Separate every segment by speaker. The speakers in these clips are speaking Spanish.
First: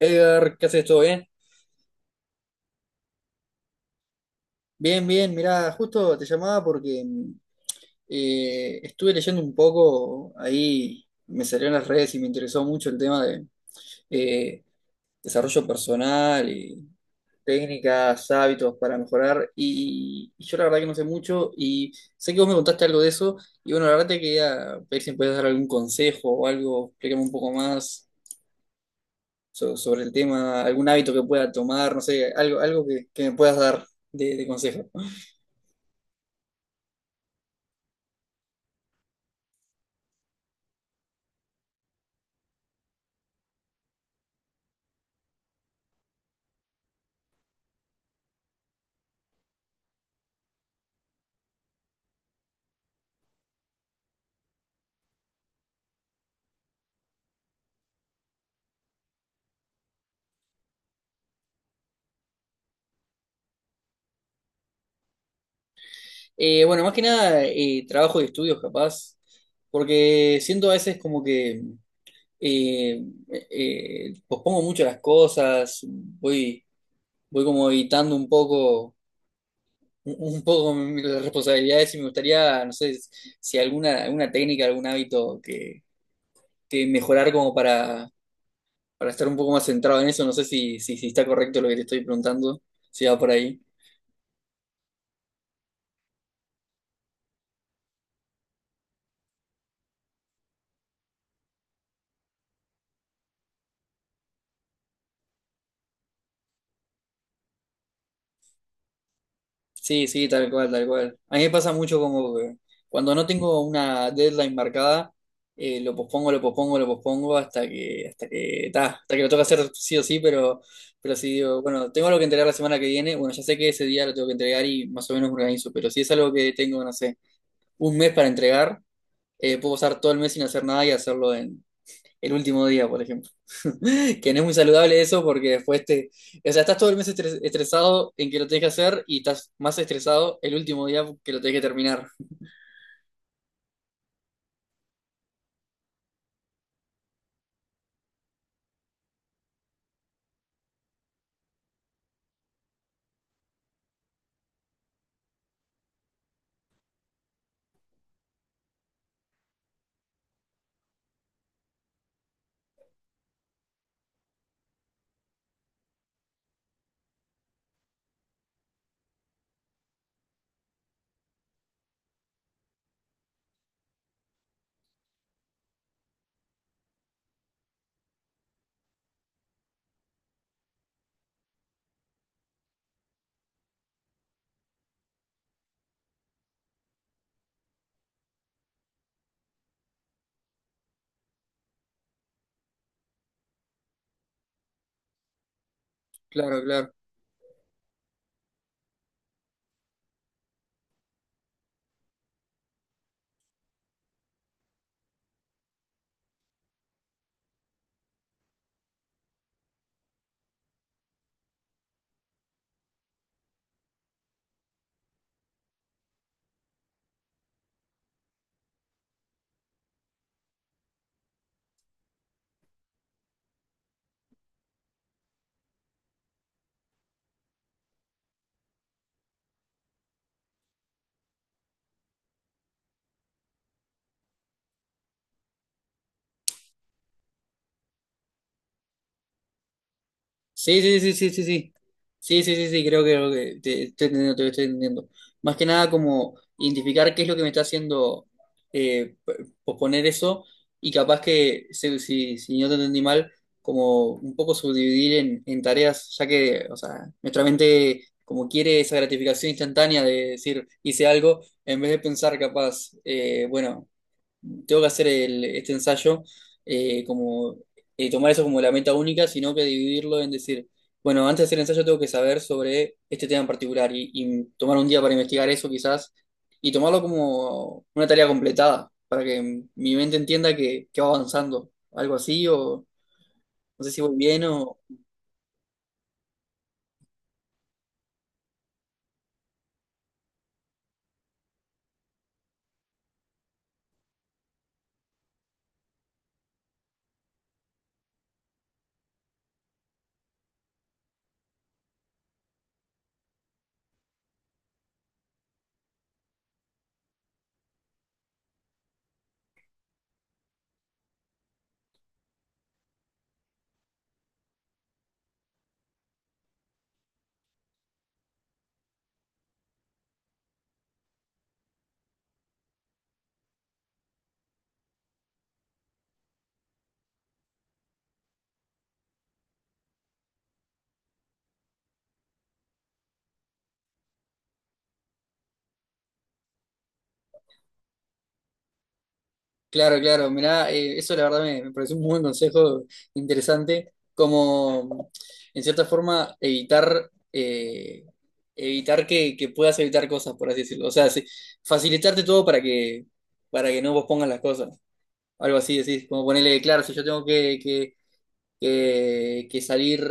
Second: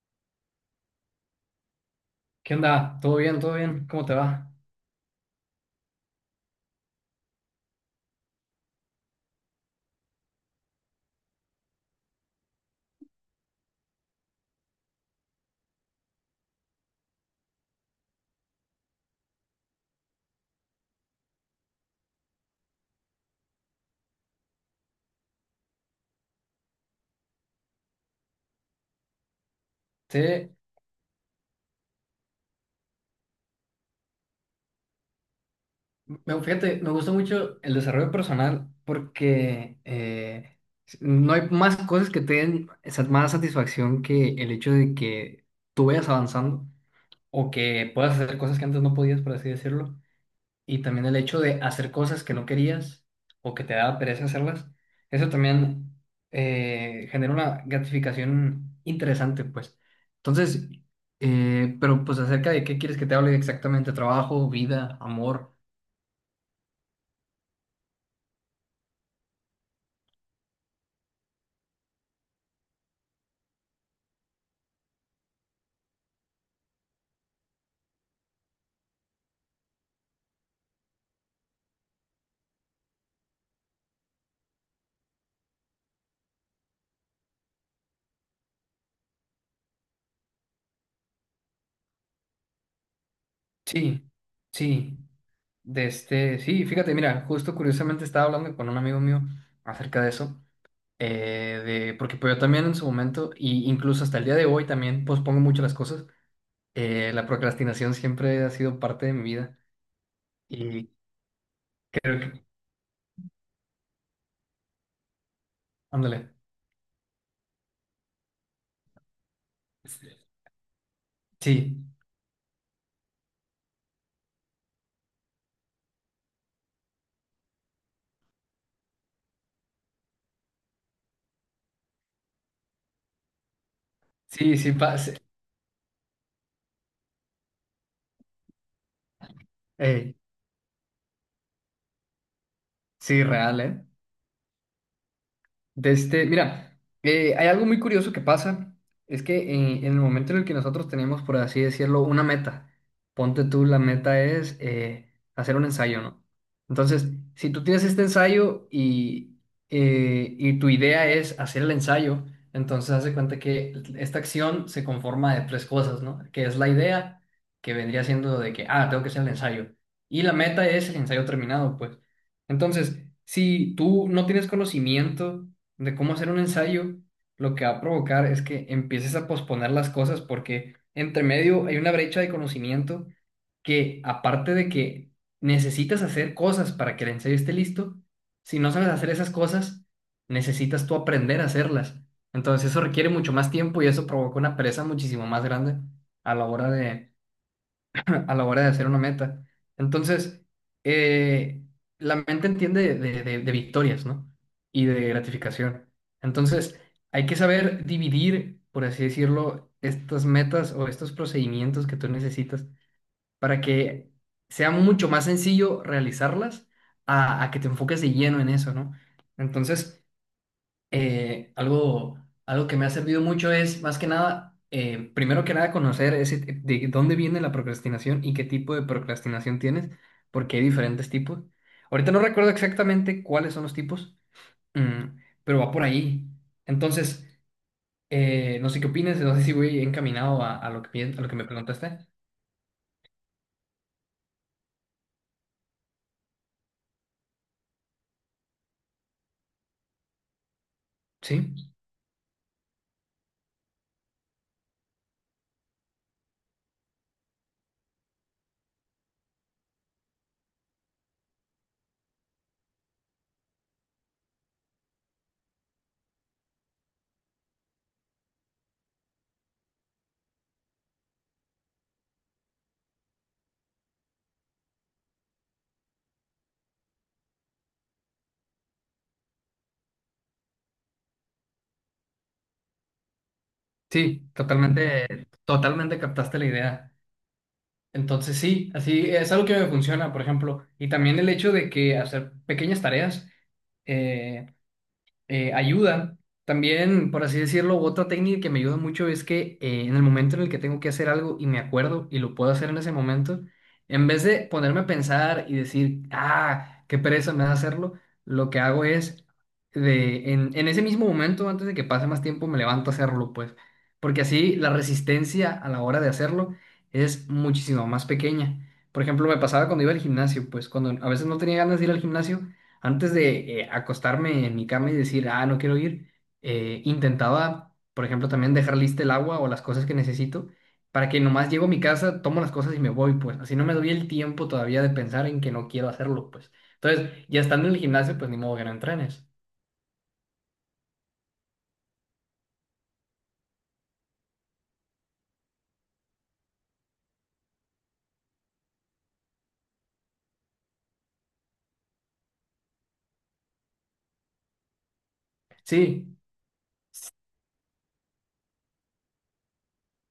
Speaker 1: Edgar, ¿qué haces? ¿Todo bien?
Speaker 2: ¿Qué onda? ¿Todo bien? ¿Todo bien? ¿Cómo te va?
Speaker 1: Bien, bien, mirá, justo te llamaba porque estuve leyendo un poco ahí, me salió en las redes y me interesó mucho el tema de eh, desarrollo personal y técnicas, hábitos para mejorar. Y yo la verdad que no sé mucho y sé que vos me contaste algo de eso. Y bueno, la verdad te quería ver si me podías dar algún consejo o algo, explícame un poco más sobre el
Speaker 2: Sí,
Speaker 1: tema, algún hábito que pueda tomar, no sé, algo, algo que me puedas dar de consejo.
Speaker 2: me, fíjate, me gusta mucho el desarrollo personal porque no hay más cosas que te den más satisfacción que el hecho de que tú vayas avanzando o que puedas hacer cosas que antes no podías, por así decirlo. Y también el hecho de hacer cosas que no querías o que te daba pereza hacerlas, eso también genera una gratificación interesante, pues. Entonces, pero pues acerca de qué quieres que te hable exactamente, trabajo, vida, amor.
Speaker 1: Bueno, más que nada, trabajo y estudios, capaz, porque siento a veces como que eh, pospongo mucho las cosas, voy, voy como evitando un poco, un poco las responsabilidades y me gustaría, no sé, si alguna, alguna técnica, algún hábito que mejorar como para estar un poco más centrado en eso, no sé si está correcto lo que te estoy preguntando, si va por ahí.
Speaker 2: Sí, sí, de este, sí, fíjate, mira, justo curiosamente estaba hablando con un amigo mío acerca de eso, porque pues yo también en su momento, y incluso hasta el día de hoy también pospongo mucho las cosas. La procrastinación siempre ha sido parte de mi vida
Speaker 1: Sí, sí, tal cual, tal
Speaker 2: y
Speaker 1: cual. A mí me pasa mucho
Speaker 2: creo
Speaker 1: como
Speaker 2: que,
Speaker 1: que cuando no tengo una deadline marcada, lo
Speaker 2: ándale,
Speaker 1: pospongo, lo pospongo, lo pospongo hasta que, ta, hasta que lo toca hacer sí o sí, pero sí, digo,
Speaker 2: sí,
Speaker 1: bueno, tengo algo que entregar la semana que viene, bueno, ya sé que ese día lo tengo que entregar y más o menos me organizo, pero si es algo que tengo, no sé, un mes para entregar, puedo pasar todo el mes sin hacer nada y hacerlo el último día, por ejemplo. Que no es muy
Speaker 2: sí, sí,
Speaker 1: saludable
Speaker 2: sí,
Speaker 1: eso porque después te... O sea, estás todo el mes estresado en que lo tenés que hacer y estás más
Speaker 2: ey,
Speaker 1: estresado el último día que lo tenés que terminar.
Speaker 2: sí, real, ¿eh? De este, mira, hay algo muy curioso que pasa, es que en el momento en el que nosotros tenemos, por así decirlo, una meta, ponte tú, la meta es hacer un ensayo, ¿no? Entonces, si tú tienes este ensayo y tu idea es hacer el ensayo, entonces haz de cuenta que esta acción se conforma de tres cosas, ¿no? Que es la idea, que vendría siendo de que, ah, tengo que hacer el ensayo, y la meta es el ensayo terminado, pues. Entonces, si tú no tienes conocimiento, de cómo hacer un ensayo, lo que va a provocar es que empieces a posponer las cosas porque entre medio hay una brecha de conocimiento que aparte de que necesitas hacer cosas para que el ensayo esté listo, si no sabes hacer esas cosas, necesitas tú aprender a hacerlas. Entonces eso requiere mucho más tiempo y eso provoca una pereza muchísimo más grande a la
Speaker 1: Claro,
Speaker 2: hora
Speaker 1: claro.
Speaker 2: de a la hora de hacer una meta. Entonces, eh, la mente entiende de victorias, ¿no? Y de gratificación. Entonces, hay que saber dividir, por así decirlo, estas metas o estos procedimientos que tú necesitas para que sea mucho más sencillo realizarlas a que te enfoques de lleno en eso, ¿no? Entonces, eh, algo, algo que me ha servido mucho es, más que nada, primero que nada, conocer ese, de dónde viene la procrastinación y qué tipo de procrastinación tienes, porque hay diferentes tipos. Ahorita no recuerdo exactamente cuáles son los tipos, mm, pero va por ahí. Entonces, no sé qué opinas, no sé si voy encaminado a
Speaker 1: Sí,
Speaker 2: lo que,
Speaker 1: sí, sí,
Speaker 2: a lo
Speaker 1: sí,
Speaker 2: que
Speaker 1: sí,
Speaker 2: me
Speaker 1: sí.
Speaker 2: preguntaste.
Speaker 1: Sí, sí, sí, sí, creo creo que te estoy entendiendo, te estoy entendiendo. Más que nada como identificar qué es lo que me está haciendo eh, p- posponer eso y capaz
Speaker 2: Sí,
Speaker 1: que, si no te entendí mal, como un poco subdividir en tareas, ya que, o sea, nuestra mente como quiere esa gratificación instantánea de decir, hice algo, en vez de pensar capaz, bueno, tengo que hacer este ensayo como tomar eso como la meta única, sino que dividirlo en decir, bueno, antes de hacer el ensayo tengo que saber sobre este tema en particular y tomar un día para investigar eso quizás y tomarlo como una tarea completada para que mi mente entienda que va avanzando, algo así o no sé si voy
Speaker 2: sí,
Speaker 1: bien o,
Speaker 2: totalmente, totalmente captaste la idea. Entonces sí, así es algo que me funciona, por ejemplo, y también el hecho de que hacer pequeñas tareas. eh, ayuda. También, por así decirlo, otra técnica que me ayuda mucho es que en el momento en el que tengo que hacer algo y me acuerdo y lo puedo hacer en ese momento, en vez de ponerme a pensar y decir, ah, qué pereza me da hacerlo, lo que hago es, en ese mismo momento, antes de que pase más tiempo, me levanto a hacerlo, pues, porque así la resistencia a la hora de hacerlo es muchísimo más pequeña. Por ejemplo, me pasaba cuando iba al gimnasio, pues cuando a veces no tenía ganas de ir al gimnasio, antes de acostarme en mi cama y decir, ah, no quiero ir, intentaba, por ejemplo, también dejar lista el agua o las cosas que necesito para que nomás llego a mi casa, tomo las cosas y me voy, pues. Así no me doy el tiempo todavía de pensar en que no quiero hacerlo, pues. Entonces, ya estando en el gimnasio, pues ni modo que no entrenes.
Speaker 1: claro, claro, mirá, eso la verdad me, me pareció un muy buen consejo interesante, como en cierta forma evitar, evitar que puedas evitar cosas, por así decirlo. O sea, sí, facilitarte todo para que no vos pongas las cosas. Algo así, decís,
Speaker 2: Sí,
Speaker 1: como ponerle, claro, si yo tengo que que salir,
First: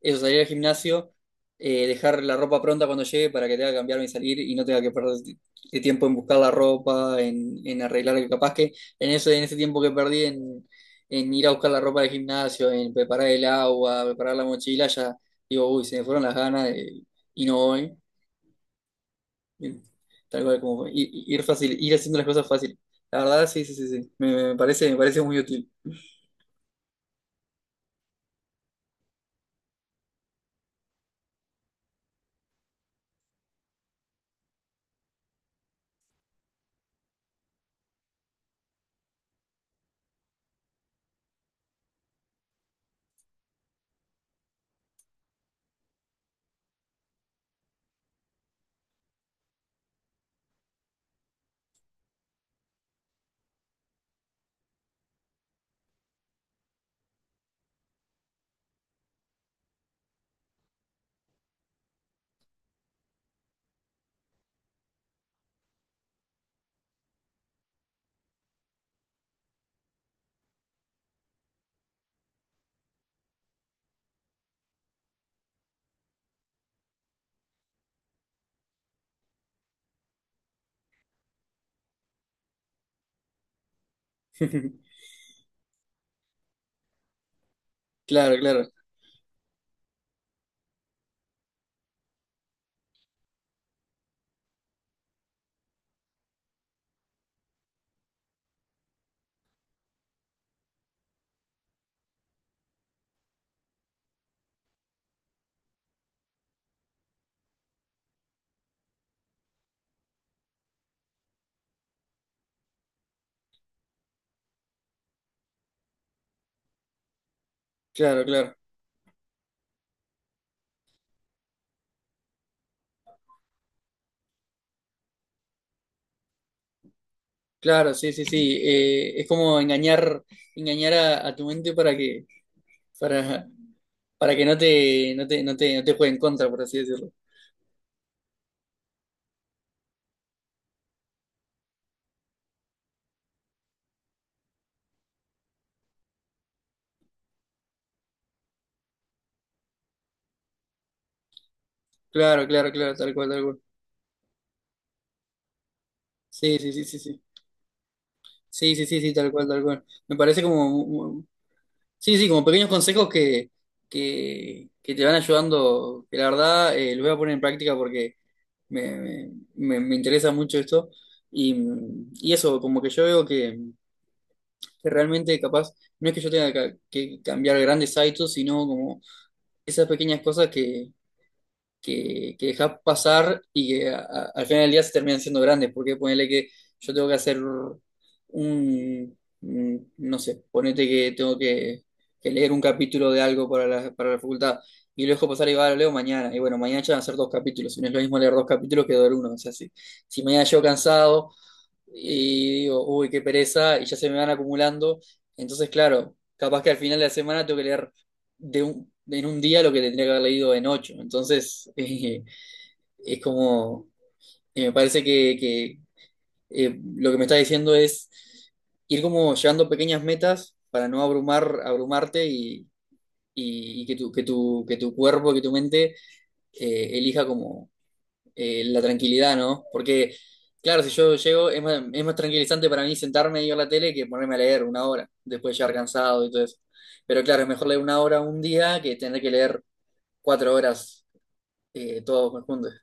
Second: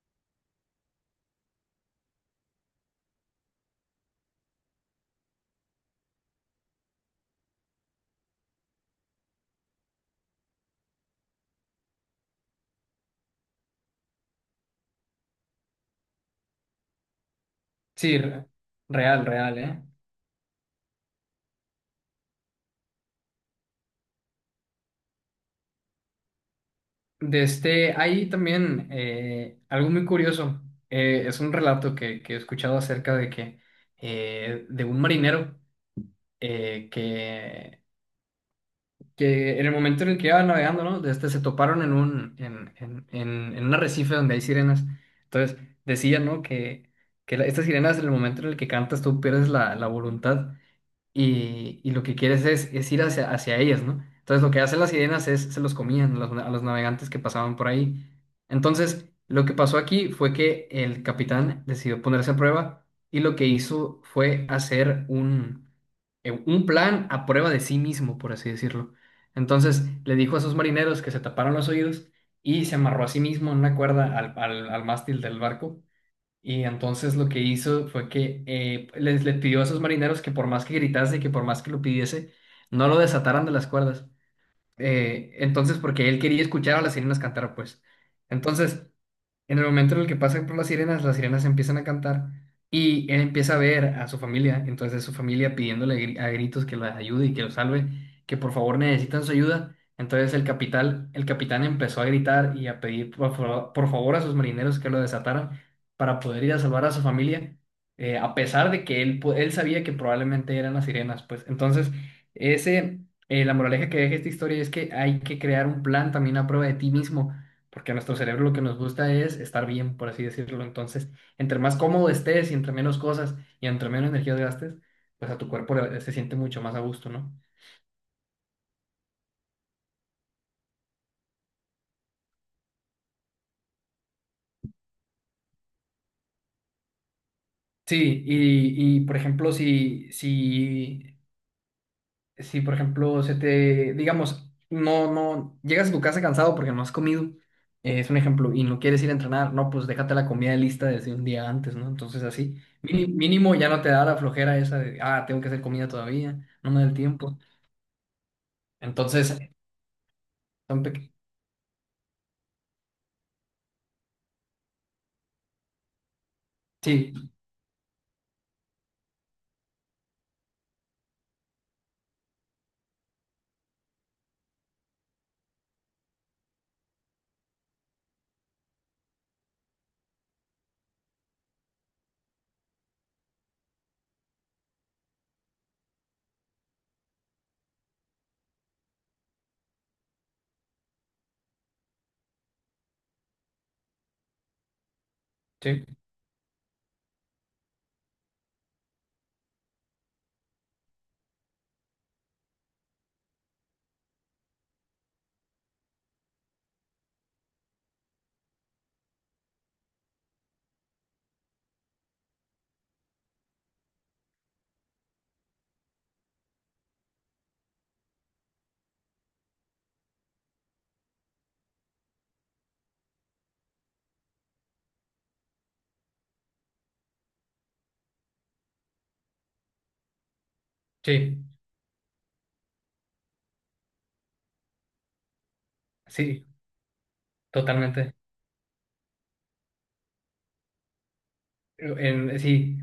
Speaker 1: eso, salir al gimnasio, dejar la ropa pronta cuando llegue para que tenga que cambiarme y salir y no tenga que perder tiempo en buscar la ropa, en arreglar, que capaz que en eso, en ese tiempo que perdí en ir a buscar la ropa del gimnasio, en preparar el agua, preparar la mochila, ya digo, uy, se me fueron las ganas de- y no voy.
Speaker 2: sí, real, real, ¿eh?
Speaker 1: Tal cual como fue. Ir, ir fácil, ir haciendo las cosas fácil. La verdad, sí, sí, sí, sí. Me, me parece muy útil.
Speaker 2: De este, hay también algo muy curioso. Es un relato que he escuchado acerca de que de un marinero eh, que que en el momento en el que iban navegando, ¿no? De Este, se toparon en un arrecife donde hay sirenas. Entonces, decían, ¿no? Que estas sirenas, en el momento en el que cantas, tú pierdes la voluntad y lo que quieres es ir hacia ellas, ¿no? Entonces lo que hacen las sirenas es, se los comían a los navegantes que pasaban por ahí. Entonces, lo que pasó aquí fue que el capitán decidió ponerse a prueba y lo que hizo fue hacer un plan a prueba de sí mismo, por así decirlo. Entonces, le dijo a sus marineros que se taparon los oídos y se amarró a sí mismo en una cuerda al al mástil del barco y entonces lo que hizo fue que le pidió a esos marineros que por más que gritase y que por más que lo pidiese, no lo desataran de las cuerdas. Entonces, porque él quería escuchar a las sirenas cantar, pues.
Speaker 1: Claro, claro,
Speaker 2: Entonces, en el momento en el que pasan por las sirenas empiezan a cantar y él empieza a ver a su familia, entonces su familia pidiéndole a gritos que la ayude y que lo salve, que por favor necesitan su ayuda. Entonces el capitán empezó a gritar y a pedir por favor a sus marineros que lo desataran para poder ir a salvar a su familia, a pesar de que él sabía que probablemente eran las sirenas, pues. Entonces, ese, la moraleja que deja esta historia es que hay que crear un plan también a prueba de ti mismo porque a nuestro
Speaker 1: claro,
Speaker 2: cerebro lo
Speaker 1: claro.
Speaker 2: que nos gusta es estar bien, por así decirlo. Entonces, entre más cómodo estés y entre menos cosas y entre menos energía gastes, pues a tu cuerpo se siente mucho más a gusto, ¿no?
Speaker 1: Claro, sí, sí, sí. Es como engañar, engañar a tu mente para, para que no te, no te, no te, no te juegue en contra, por así decirlo.
Speaker 2: Sí, y por ejemplo, si, por ejemplo, se te, digamos, no, no, llegas a tu casa cansado porque no has comido, es un ejemplo, y no quieres ir a entrenar, no, pues déjate la comida lista desde un día antes, ¿no? Entonces
Speaker 1: Claro,
Speaker 2: así,
Speaker 1: claro, claro, tal cual, tal
Speaker 2: mínimo
Speaker 1: cual.
Speaker 2: ya no te da la flojera esa de, ah, tengo que hacer comida todavía,
Speaker 1: Sí,
Speaker 2: no
Speaker 1: sí,
Speaker 2: me
Speaker 1: sí,
Speaker 2: da el
Speaker 1: sí, sí.
Speaker 2: tiempo.
Speaker 1: Sí, sí, sí, sí, tal
Speaker 2: Entonces,
Speaker 1: cual, tal cual. Me parece como,
Speaker 2: Son peque-
Speaker 1: sí, sí, como pequeños consejos que te van ayudando, que la verdad los voy a
Speaker 2: Sí,
Speaker 1: poner en práctica porque me, me, me interesa mucho esto. Y, y eso, como que yo veo que realmente capaz, no es que yo tenga que cambiar grandes hábitos, sino como esas pequeñas cosas que dejás pasar y que al final del día se terminan siendo grandes, porque ponele que yo tengo que hacer un, no sé, ponete que tengo que leer un capítulo de algo para la facultad. Y lo dejo pasar y va, lo
Speaker 2: sí,
Speaker 1: leo mañana. Y bueno, mañana ya van a ser dos capítulos. Y no es lo mismo leer dos capítulos que leer uno. O sea, si, si mañana llego cansado y digo, uy, qué pereza, y ya se me van acumulando. Entonces, claro, capaz que al final de la semana tengo que leer de un, en un día lo que tendría que haber leído en ocho. Entonces, es como, me parece lo que me está diciendo es ir como llevando pequeñas metas para no abrumar, abrumarte y, y que tu, que tu, que tu cuerpo, que tu mente elija como la tranquilidad, ¿no? Porque, claro, si yo
Speaker 2: sí,
Speaker 1: llego, es más tranquilizante para mí sentarme y ver la tele que ponerme a leer una hora, después de llegar cansado y todo
Speaker 2: sí,
Speaker 1: eso. Pero claro, es mejor leer una
Speaker 2: totalmente.
Speaker 1: hora un día que tener que leer cuatro horas todos juntos.
Speaker 2: Sí,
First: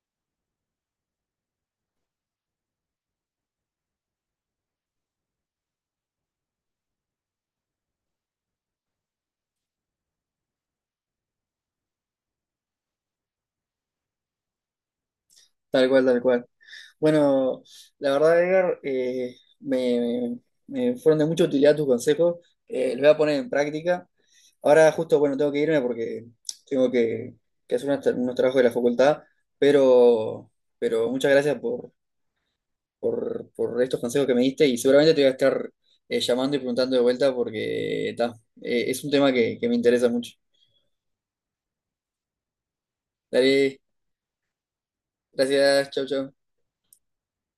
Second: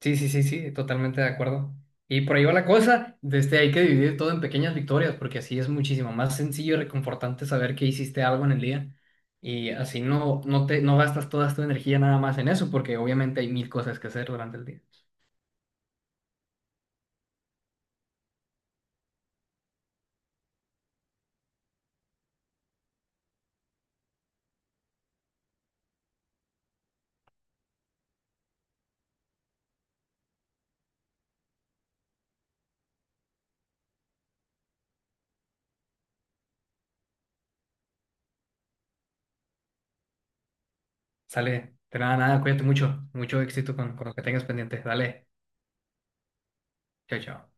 Speaker 2: sí, sí, sí, sí, totalmente de acuerdo. Y por ahí va la cosa, desde hay que dividir todo en pequeñas victorias, porque así es muchísimo más sencillo y reconfortante saber que hiciste algo en el día. Y así no, no te, no gastas toda tu energía nada más en eso, porque obviamente hay mil cosas que hacer durante el día.
Speaker 1: Tal cual, tal cual. Bueno, la verdad, Edgar, me, me fueron de mucha utilidad tus consejos. Los voy a poner en práctica. Ahora justo, bueno, tengo que irme porque tengo que hacer unos, unos trabajos de la facultad, pero, pero muchas gracias por por estos consejos que me diste y seguramente te voy a estar llamando y preguntando de vuelta porque ta, es un tema que me interesa mucho.
Speaker 2: Sale, de nada, nada, cuídate mucho, mucho éxito
Speaker 1: Dale,
Speaker 2: con lo que tengas pendiente. Dale,
Speaker 1: gracias, chau, chau.
Speaker 2: chao, chao.